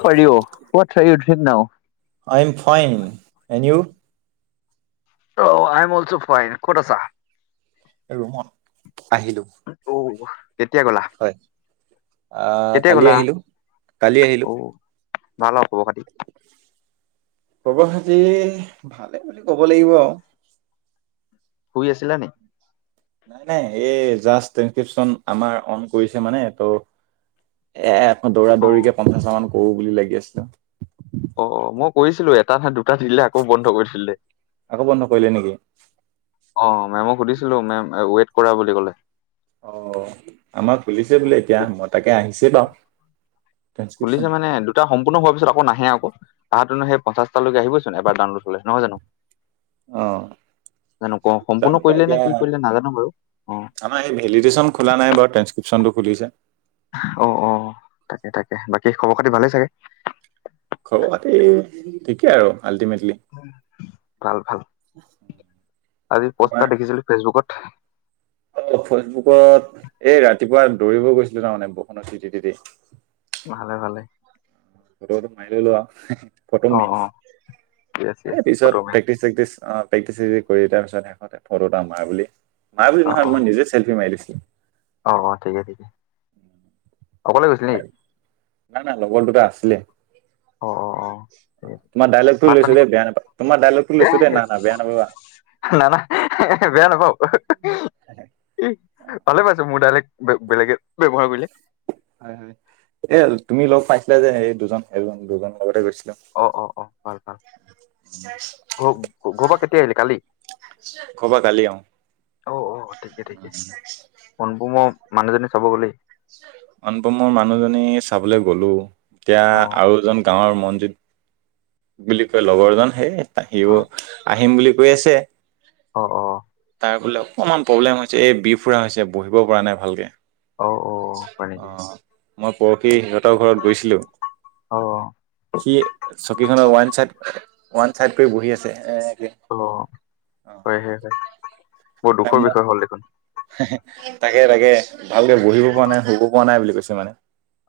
হৰি না [unintelligible] আই am fine, and you? অ, I am also fine. ক'ত আছা? ৰুমত আহিলো। অ', কেতিয়া গলা, হয় আহ কেতিয়া কালি গলা? আহিলো কালি আহিলো অ', ভাল অ, খবৰ খাতি? খবৰ খাতি ভালে বুলি ক'ব লাগিব আৰু। শুই আছিলা নি? নাই -নাই এই জাষ্ট এনক্ৰিপ্যশন আমাৰ অন কৰিছে মানে ত' এ দৌৰা অ', দৌৰিকে পঞ্চাছ মান কৰো বুলি লাগি আছিলো। অ, মই কৰিছিলো এটা দুটা দিলাক। আকৌ বন্ধ কৰি থলে। আকৌ বন্ধ কৰিলে নেকি অ, মেমক সুধিছিলো মেম ৱেইট কৰা বুলি ক'লে। অ, আমাৰ খুলিছে বোলে এতিয়া মই তাকে আহিছে বাৰু। ট্ৰেনস্ক্ৰিপচন খুলিছে মানে সম্পূৰ্ণ হোৱাৰ পিছত আকৈ নাহে আকৌ আহাটোনো সেই পঞ্চশটা লৈ আহিবচোন এবাৰ ডাউনলোড হলে নহয় জানো? অ জানো ক জানো সম্পূৰ্ণ পাই কৰিলে এতিয়া নে কি কৰিলে নাজানো বাৰু অ', আমাৰ এই ভেলিডেশ্যন খোলা নাই বাৰু টেনক্ৰিপশ্যনটো খুলিছে। অ', অ', তাকে - তাকে বাকী খবৰ খাতি ভালেই চাগে? খঘৰ পাতি ঠিকেই আৰু আল্টিমেটলি। ভাল - ভাল, আজি পষ্ট এটা তোমাৰ দেখিছিলো ফেচবুকত অ ফেচবুকত, এই ৰাতিপুৱা দৌৰিব গৈছিলো তাৰ মানে বৰষুণত তিতি তিতি ভালে - ভালে ফটোটো মাৰি ল'লো আৰু ফটো অ', মেইন, অ'। য়েছ য়েছ এ পিছত ফটোমেন প্ৰেক্টিচ প্ৰেক্টিচ অ', প্ৰেক্টিচ চেক্টিচ কৰি তাৰ পিছত শেষত ফটো এটা মাৰ বুলি মাৰ বুলি অ অ নহয় মই নিজেই চেলফি মাৰি লৈছো। অ', অ', ঠিকে ঠিকে অকলে গৈছিলে নেকি? নাই নাই লগৰ দুটা আছিলে অ অ অ ঠিক অ', আছে তোমাৰ ডাইলগটো ভাত পানী লৈছোঁ দেই, বেয়া নাপাবা তোমাৰ ডাইলগটো এ লৈছোঁ দেই, না - না বেয়া নাপাবা। না- না, বেয়া নাপাওঁ। এ ভালে পাইছোঁ মোৰ ডাইলগ বেলেগে ব্যৱহাৰ কৰিলে। হয় - হয়, এই তুমি লগ পাইছিলা যে এই দুজন এজন দুজনৰ লগতে গৈছিলোঁ। অ', অ', অ', ভাল - ভাল ঘ ঘৰৰ পৰা কেতিয়া আহিলে কালি? ঘৰৰ পৰা কালি অ', অনুপমৰ মানুহজনী চাব গলি? অনুপমৰ মানুহজনী চাবলৈ গলোঁ, এতিয়া অ আৰু এজন গাঁৱৰ মনজিত বুলি কয় লগৰ এজন সেই অ সিওঁ আহিম বুলি কৈ আছে। অ', অ', তাৰ বোলে অকণমান প্ৰব্লেম হৈছে এই বিফুৰা হৈছে বহিব পৰা নাই ভালকে অ অ হয় নেকি অ', মই পৰখি সিহঁতৰ ঘৰত গৈছিলোঁ। অ সি চকী খনৰ ওৱান চাইদ, ওৱান চাইদ কৰি বহি আছে এ এনেকে অ হয় হয় হয় বৰ দুখৰ অ', বিষয় হল দেখোন তাকে তাকে ভালকে বহিব পৰা নাই শুব পৰা নাই বুলি কৈছে মানে।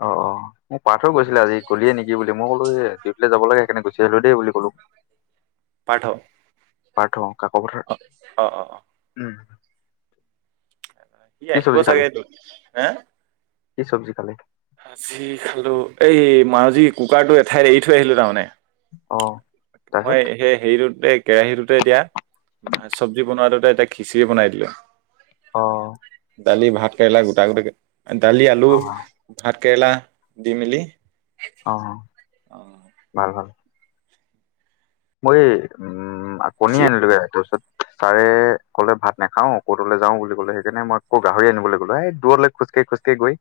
অ', অ', মোক পাৰ্থয়ে কৈছিলে আজি গলিয়েনেকি বুলি মই কলোঁ এ ডিউটিলে যাব লগে সেইকাৰনে গুচি আহিলোঁ দে বুলি কলোঁ। [inaudible] পাৰ্থ পাৰ্থ কাক পথাৰ অ', অ', অ', উম, ই কি আহিব চব্জি খালি চাগেতো হেঁ কি চব্জি খালি? আজি খালোঁ এই মই কুকাৰটো এঠাইত এৰি থৈ আহিলোঁ তাৰমানে অ', তাৰপিছত মই সেই হেৰিটোত কেৰাহীটোতে এতিয়া ভাত চব্জি বনোৱাটোতে এতিয়া খিচিৰি বনাই দিলোঁ। অ দালি ভাত কেৰেলা গোটা গোটা দালি আলু ভাত কেৰেলা দি মেলি অ', অ ভাল ভাল। মই এই উম, কণী আনিলোগে একৈশত ছাৰে ক'লে ভাত নাখাও ক'তলৈ যাওঁ বুলি ক'লে সেইকাৰণে মই আকৌ গাহৰি আনিবলৈ গলো এ দৰলৈ খোজকাঢ়ি খোজ গৈ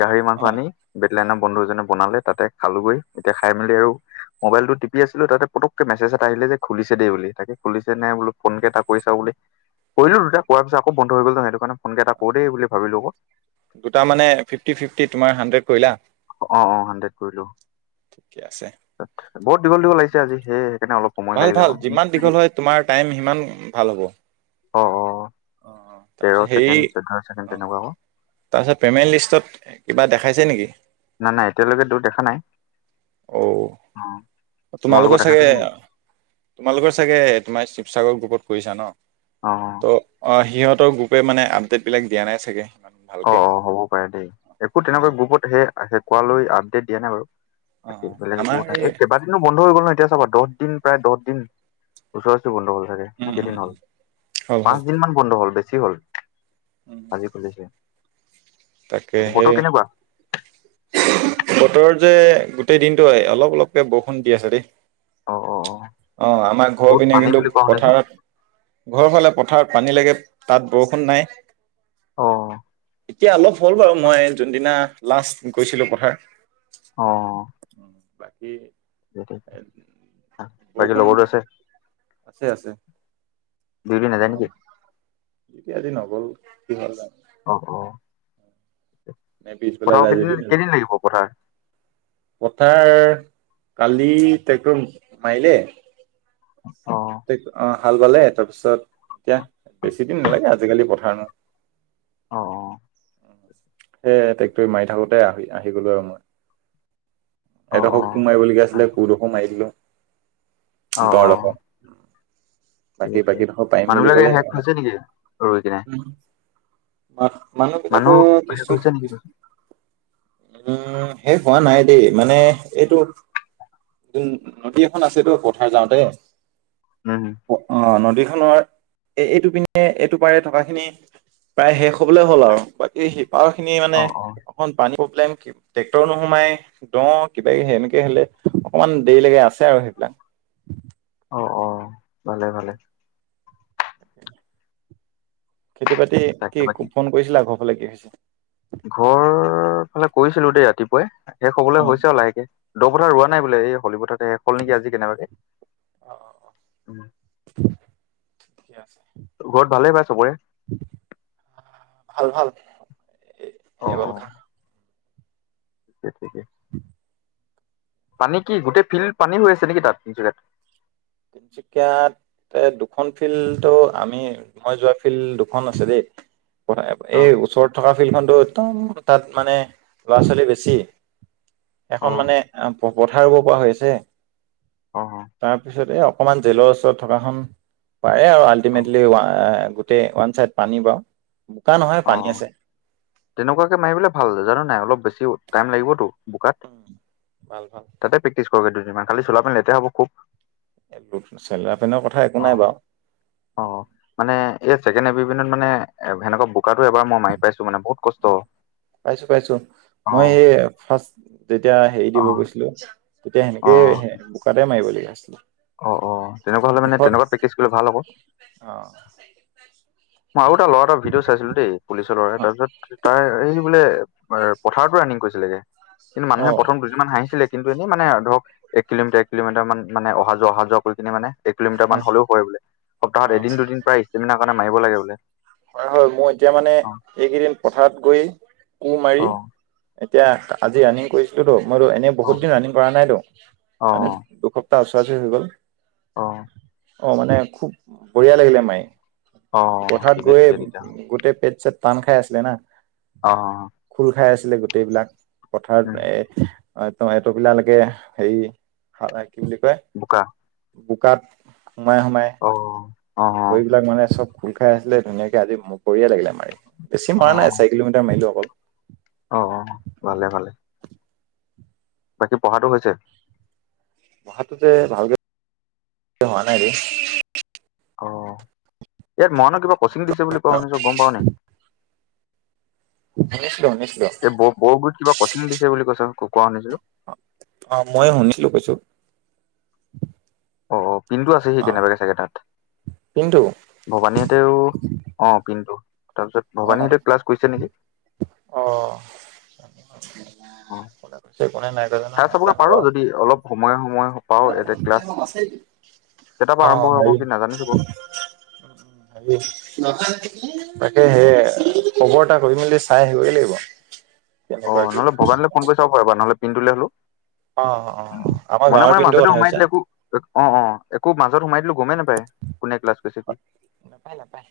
গাহৰি মাংস অ আনি [unintelligible] বন্ধু এজনে বনালে তাতে খালোগৈ, এতিয়া খাই মেলি আৰু মোবাইলটো টিপি আছিলোঁ তাতে পুতক মেছেজ এটা আহিলে যে খুলিছে দেই বুলি তাকে খুলিছে নে নাই বোলো ফোনকে এটা কৰি চাওঁ বুলি কৰিলোঁ দুটা কোৱাৰ পিছত আকৌ বন্ধ হৈ গল নহয় সেই কাৰণে ফোনকে এটা কৰো দেই বুলি ভাবিলো অ'ক দুটা মানে ফিফটি ফিফটি তোমাৰ হাণ্ড্ৰেড কৰিলা অ অ হাণ্ড্ৰেড কৰিলোঁ ঠিকে আছে তাত বহুত দীঘল দীঘল আহিছে আজি সেই সেইকাৰণে অলপ সময় ভাল লাগিলে ভাল আকৌ বিশ যিমান দীঘল মিনিট হয় তোমাৰ টাইম সিমান ভাল হ'ব অ অ অ অ তেৰ ছেকেণ্ড, চৈধ্য ছেকেণ্ড তেনেকুৱা ক তাৰপিছত পেমেণ্ট লিষ্টত কিবা দেখাইছে নেকি? নাই নাই এতিয়া লৈকে টো দেখা নাই অ অ তোমালোকৰ চাগে দেখাইছে নেকি তোমালোকৰ চাগে তোমাৰ শিৱসাগৰ গ্ৰুপত কৰিছা ন অ ত অ সিহত গ্ৰুপে মানে আপডেট বিলাক দিয়া নাই চাগে সিমান, অ অ হ'ব পাৰে দেই! একো তেনেকুৱা অ গ্ৰুপত সেই কোৱালৈ আপডেট দিয়া নাই বাৰু? অ তাকে অ বেলেগে আমাৰ একো কথা এই কেবা দিনো বন্ধ হৈ গ'ল নহয়! এতিয়া চাবা দহ দিন প্ৰায় দহ দিন ওচৰা ওচৰি বন্ধ হ'ল চাগে! উম না উম কেইদিন হল, উম হ'ল হ'ল পাঁচ দিন মান বন্ধ হল! বেছি হল উম আজি খুলিছে? তাকে সেয়ে! বতৰ কেনেকুৱা বতৰত যে গোটেই দিনটো হয়, অলপ অলপকে বৰষুণ দি আছে দেই? অ অ অ অ, আমাৰ ঘৰ বহুত পিনে পানী কিন্তু বুলি কোৱা শুনিছো পথাৰত? ঘৰ ফালে পথাৰত পানী লাগে তাত বৰষুণ নাই? অ এতিয়া অলপ হ'ল বাৰু, মই যোনদিনা লাষ্ট গৈছিলো পথাৰ? অ উম বাকী বাকী বৰষুণ লগটো আছে? আছে আছে ডিউটি অ নাযায় নেকি এতিয়া আজি নগ'ল কি হল যানো অ অ, নে পিছবেলা পথাৰ আও যায় যদি কেইদিন নাজানো কেইদিন লাগিব পথাৰ? পথাৰ কালি ট্ৰেক্টৰ মাৰিলে? অ অ, হাল বালে তাৰপিছত এতিয়া বেছি দিন নালাগে আজিকালি পথাৰ ন অ অ সেই ট্ৰেক্টৰে মাৰি থাকোতে আহি আহি গলো আৰু মই? অ অ এদখ অ কো মাৰিবলগীয়া আছিলে আৰু কো ডোখো মাৰি দিলো? অ অ দডোখৰ ঠিক বাকী আছে বাকী ডখ পাৰিম মানুহ বুলি বিলাকে কলে, শেষ হৈছে নেকি ৰৈ কিনে উম মা, মানুহ মানুহবিলাকো শেষ কিছুু, হৈছে নেকি উম, শেষ হোৱা নাই দেই মানে এইটো? যোন নদী এখন আছে তো পথাৰ যাওঁতে? উম অ, নদীখনৰ এ এইটোপিনে এইটো পাৰে থকা খিনি? প্ৰায় শেষ হবলে হ'ল আৰু বাকী সিপাৰ খিনি অ মানে অ অকণ পানীৰ প্ৰব্লেম। ট্ৰেক্টৰ নোসোমাই দ কিবা কিবি এনেকে হলে অকমান দেৰি লাগে আছে আৰু সেইবিলাক? অঁ, অঁ, ভালে-ভালে। খেতি বাতি তাকে কি? বাকী ফোন কৰিছিলা আ ঘৰ ফালে কি হৈছে? ঘৰ ফালে কৰিছিলো দেই ৰাতিপুৱাই শেষ হবলৈ অ হৈছে আৰু লাহেকে। দ পথাৰ ৰোৱা নাই বোলে এই হলী পথাৰ শেষ হল নেকি আজি কেনেবাকে। অ অ ঠিক আছে। ঘৰত ভালে পায় চবৰে? ভাল ভাল অ এইবল অ খা? [inaudible] পানী কি? গোটেই ফিল্ড পানী হৈ আছে নেকি তাত জেগাত। তুমচ ক [unintelligible] এ দুখন ফিল্ড তটো আমি মই যোৱা ফিল্ড দুখন আছে দেই? অ এই ওচৰত থকা ফিল্ডখনতো একদম তাত মানে ল'ৰা ছোৱালী বেছি? অ এখন মানে অ পথাৰ ৰুব পৰা হৈ আছে। অহ, তাৰপিছতে এ অকমান জেলৰ ওচৰত থকাখন পাৰে আৰু অ অ আল্টিমেটলি এ ওৱান চাইড পানী পাও বোকা নহয় পানী অ আছে। তেনেকুৱাকে মাৰিবলৈ ভাল জাননে নাই? অলপ বেছিও টাইম লাগিবতো বোকাত। উম, ভাল ভাল। তাতে প্ৰেক্টিচ কৰাগৈ দুদিনমান, খালি চোলা পেন্ট লেতেৰা হ'ব খুব। [unintelligible] চেলা পেনৰ কথা একো নাই অ', বাৰু অ', মানে এই ছেকেণ্ড এপিবি এনত মানে সেনেকুৱা বোকাটো এবাৰ মই মাৰি পাইছো মানে, বহুত কষ্ট উহ', পাইছো পাইছো। অ মই এই ফাৰ্ষ্ট যেতিয়া হেৰি অ দিব গৈছিলো তেতিয়া অ সেনেকে বোকাতে মাৰিব লাগিব। অ', অ', তেনেকুৱা হ'লে মানে তেনেকুৱাত প্ৰেক্টিচ কৰিলে ভাল আকৌ। অ', মই আৰু এটা লৰা এটা ভিডিঅ' চাইছিলো দেই অ পুলিচৰ তাৰিছত তাৰ এই বোলে পথাৰতো ৰানিং কৰিছিলেগে কিন্তু অ মানুহে প্ৰথম দুই হাঁহিছিলে কিন্তু এনেই মানে ধৰক এক কিলোমিটাৰ এক কিলোমিটাৰ মান মান অহাোৱা অহা যোৱা কৰি কিনে মানে। এক কিলোমিটাৰ অ মান হলেও হয় বোলে অ সপ্তাহত এদ দুদিন প্ৰায় ইষ্টেমিনৰ কাৰণে মাৰিব লাগে বোলে। কৰা হয় মোৰ এতিয়া মানে অ', এইকেইদিন পথাৰত গৈ কোৰ মাৰি। অ', এতিয়া আজি ৰানি কৰিছিলো তো মইতো এনেই অ', বহুত দিন ৰানিং কৰা নাইতো মানে অ', দুখ ত ওচৰাচৰি হৈ গ'ল। অ', অ, মানে খুব বঢ়িয়া লাগিলে মাৰি। অ, পথাৰত ঠিক আছে। গৈ গোটেই পেট চেট তান খাই আছিলে না অ', খোল খাই আছিলে গোটেইবিলাক উম, পথাৰত এ অ, তপিলা এইটোপিলালৈকে হেৰি কি বুলি কয় বোকা বোকাত সোমাই-সোমাই, অ অ', ভৰি বিলাক মানে চব খোল খাই আছিলে ধুনীয়াকে আজি বঢ়িয়া লাগিলে কৰি আমাৰ। বেছি মৰা নাই চাৰি কিলোমিটাৰ মাৰিলো অকল, অ অ ভালে ভালে। বাকী পঢ়াটো হৈছে। পঢ়াটো যে ভালকে হোৱা নাই দেই। অ ইয়াত মৰাণৰ কিবা কচিং দিছে বুলি কোৱা শুনিছো গম পাৱও নি। শুনিছিলো শুনিছিলো। বৰ গুৰিত কিব কচিং দিছে বুলি কৈছ কোৱা শুনিছো। অ মই শুনিছিলো কৈছো। অ পিনটো আছে সি অ কেনেবাকে চাগে তাত, কিন্তু ভবানীহঁতেও অ পিনটো তাৰ পিছত অ ভবানীহতে ক্লাছ কৰিছে নেকি। অ অ কোনে কৈছে কোনে নাই কোৱা জানো চাই চাবগে নাজানো পাৰো বাৰু যদি অলপ সময়ে সময়ে পাও এয়া ক্লাছ কেইটাৰ অ পৰা আৰম্ভ হয় হেৰি আকৌ কি নাজানিছো বাৰু [unintelligible] তাকে সেয় খবৰ এটা কৰি মেলি চাই আহিবগে লাগিব। অ কেনেকুৱা কি নহলে ভবানিলে ফোন কৰি চাওক এবাৰ নহলে পিনন্টোলে হ'লো। অ অ অ, মনে মনে মাজতে সোমাই দিলো একো অ অ একো মাজত সোমাই দিলো গমেই নাপায়। কোনে ক্লাছ কৰিছে কি। নাপায় ন। নাপায়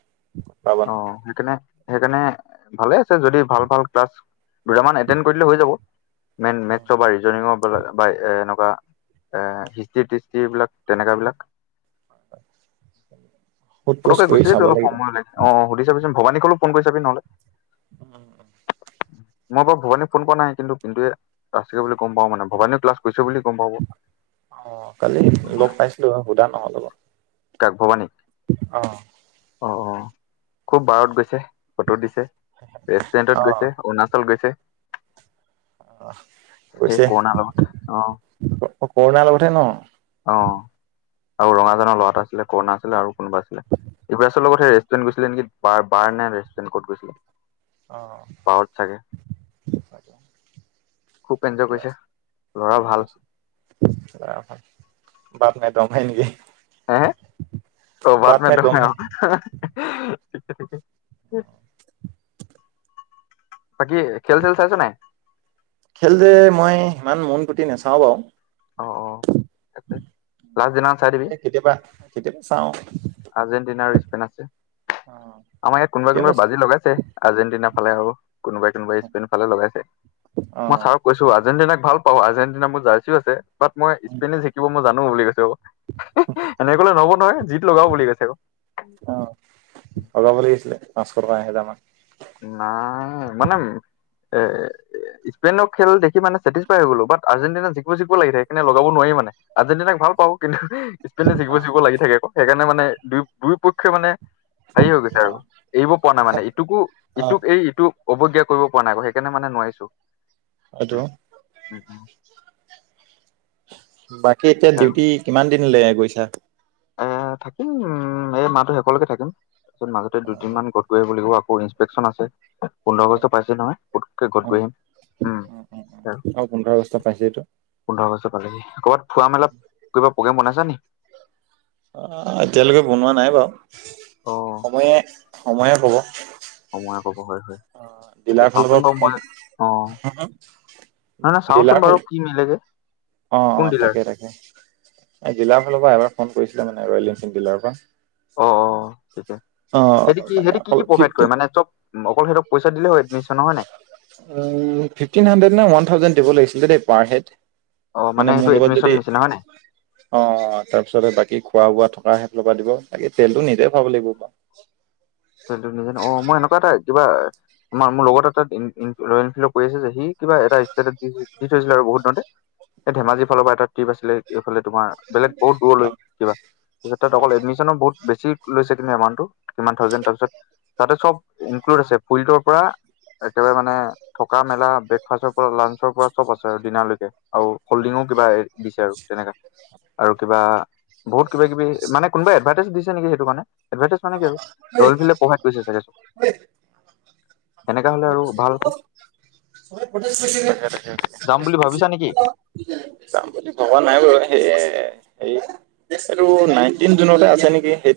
পাবা অ সেকানে। সেইকাৰণে ভালে আছে যদি ভাল ভাল ক্লাছ দুটামান এড কৰি হৈ যাব। মেইন মেটচৰ বা ৰিজনিঙৰ বা এ এনেকুৱা এ হিষ্টি [unintelligible] বিলাক তেনেকা বিলাক সোধ পোছ পতকে কৰি গুচি যাবি চাব অলপ সময় ওলাই। অ সুধি চাবিচোন ভৱানীকলো ফোন কৰি চাবি নহ'লে। [unintelligible] মই বাৰু ভৱানীক ফোন কৰা নাই। কিন্তু পিনটোৱে আছিলে বুলি গম পাওঁ মানে ভবানী ক্লাছ কৰিছে বুলি গম পাব। অ কালি লগ পাইছিলো বাৰু সোধা নহ'ল অলপ, কাক, ভৱানীক? অ, অ অ খুৱ বাৰত গৈছে। ফটো দিছে ৰেষ্টুৰেণ্টত অ', গৈছে অৰুণাচল গৈছে। অ সেই গৈছে কৰোণাৰ লগত অ কৰুণাৰ লগতহে ন। অ আৰু অ', ৰঙাজানৰ ল'ৰা এটা আছিলে, কৰুণা আছিলে আৰু কোনোবা আছিলে। [unintelligible] আছিল অ', লগতহে ৰেষ্টুৰেণ গৈছিলে নেকি? বাৰ বাৰ নে ৰেষ্টুৰেণ ক'ত গৈছিলে। অ', বাৰত চাগে। খুৱ এনঞ্জয় ঠিকে কৰিছে ল'ৰাও ভাল। ল'ৰা ভাল [unintelligible] হে বাদ মে দম হে [unintelligible] বাকী খেল-চেল চাইছ নাই? খেল যে মই ইমান মন পুতি নাচাওঁ বাৰু অ অ তাকে লাষ্ট দিনা চাই দিবি। কেতিয়াবা, কেতিয়াবা চাওঁ। আৰ্জেণ্টিনা আৰু স্পেন আছে। অ',। আমাৰ ইয়াত কেতিয়াবা কোনোবা-কোনোবাই বাজি লগাইছে, আৰ্জেণ্টিনা ফালে আৰু কোনোবাই-কোনোবাই স্পেন ফালেও লগাইছে। মই অ', চা কৈছো। আৰ্জেণ্টিনাক ভাল পাওঁ, আৰ্জেণ্টিনা মোৰ জাৰ্চিও আছে, বাত মই স্পেনে জিকিলে জিকিব মই জানো বুলি কৈছে অ',। এনেক'লে নহ'ব নহয়, জিত লগাও বুলি কৈছে আকৌ। অ', লগাব লাগিছিলে, পাঁচশ টকা-এহেজাৰ মান। নাই, মানে এ স্পেইনৰ খেল দেখি মানে ছেটিচফাই হৈ গ'লো। বাত আৰ্জেণ্টিনা জিকিব-জিকিব লাগি থাকে, সেইকাৰণে লগাব নোৱাৰি মানে। আৰ্জেণ্টিনাক ভাল পাওঁ। কিন্তু, অ', জিকিব-জিকিব লাগি থাকে আকৌ সেইকাৰণে মানে, দু-দুয়ো পক্ষই মানে হেৰি হৈ গৈছে আৰু অ', এৰিব পৰা নাই মানে। ইটোকো, অ', ইটোক এৰি ইটোক অৱজ্ঞা কৰিব পৰা নাই, আকৌ সেইকাৰণে মানে নোৱাৰিছো। উম [inaudible] উম, উম, বাকী, এতিয়া আৰু ডিউটি কিমান দিন লকে গৈছা? এ, থাকিম উম, এই মাহটোৰ শেষলৈকে থাকিম। তাৰপিছত, মাজতে দুদিনমান ঘৰত হৈ আহিব লাগিব, আকৌ ইন্সপেক্টচন আছে। পোন্ধৰ আগষ্ট পাইছেহি নহয়, পোতোকে ঘৰত অ', গৈ আহিম। উম, আৰু পোন্ধৰ আগষ্ট পাইছে এইটো পোন্ধৰ আগষ্ট পালেহি। ক'বাত ফুৰা- মেলা কিবা প্ৰগেম বনাইছা নি? অ', এতিয়ালৈকে বনোৱা নাই বাৰু, অ সময়ে-সময়ে ক'ব। সময় ক'ব হয় হয় অ', তাকে ডিলাৰ ফালৰ চাওঁচোন পৰা বাৰু ফো, মই অ নহয় হা নহয় চাওঁচোন দিলাৰ বাৰু ফালৰ কি মিলেগে অ, অ, কোন ডিলাৰ তাকে-তাকে। ডিলাৰ ফালৰ পৰা এবাৰ ফোন কৰিছিলে মানে, ৰয়েল এনফিল্ড ডিলাৰ পৰা। অ, অ, সেইটোৱে, অ সিঁহতি কি মানে সিঁহতি কি অকল কি প্ৰভাইড কৰে? ফিফটিন মানে চব অকল সিহঁতক পইচা দিলে হয়, এডমিশ্যনৰ, হয় নাই? ফিফটিন হাণ্ড্ৰেড নে, ওৱান থাউজেণ্ড দিব লাগিছিলে দেই, পাৰ হেড। অ মানে, সেইটো মোৰ লগত এডমিশন যদি নিচিনা হয় নাই অ, তাৰপিছতে বাকী খোৱা বোৱা থকা সেইফালৰ পৰা দিব বাকী, তেলটো নিজে খাব লাগিব বা [inaudible] কিবা এটা ষ্টেটত দি থৈছিলে আৰু বহুত দিনতে এই ধেমাজিৰ অ ফালৰ পৰা এটা আছিলে এইফে তোমাৰ বেলেগ বহুত দূৰলৈ অ কিবা, তাৰপিছ তাত অ অকল এডমিশ্যন বহুত বেছি লৈছে কিন্তু এমউটটো কিমান থাউজেড তাৰপিছত তাতে চ'ব ইনক্লড আছে, কোৰিদৰ পৰা একেবাৰে মানে থকা মেলা ব্ৰেকফাষ্টৰ পৰা লাঞ্চৰ পৰা চ'ব আছে আৰু ডিনাৰলৈকে। আৰু হল্ডিঙও কিবা এ দিছে আৰু তেনেকে। আৰু কিবা বহুত কিবা- কিবি মানে কোনোবা এডভাৰ্টাইজ দিছে নেকি, সেইটো কাৰণে এডভাৰ্টাইজ মানে কি আৰু ৰলভিলাক প্ৰভাইট কৰিছে চাগে, তেনেকে হ'লে আৰু ভাল হ বুলি ভাবিছা নেকি? [unintelligible] যাম বুলি ভগা নাই বাৰু, সেয়াই হে এইটো নাইনটিন জুনতে আছে নেকি সেই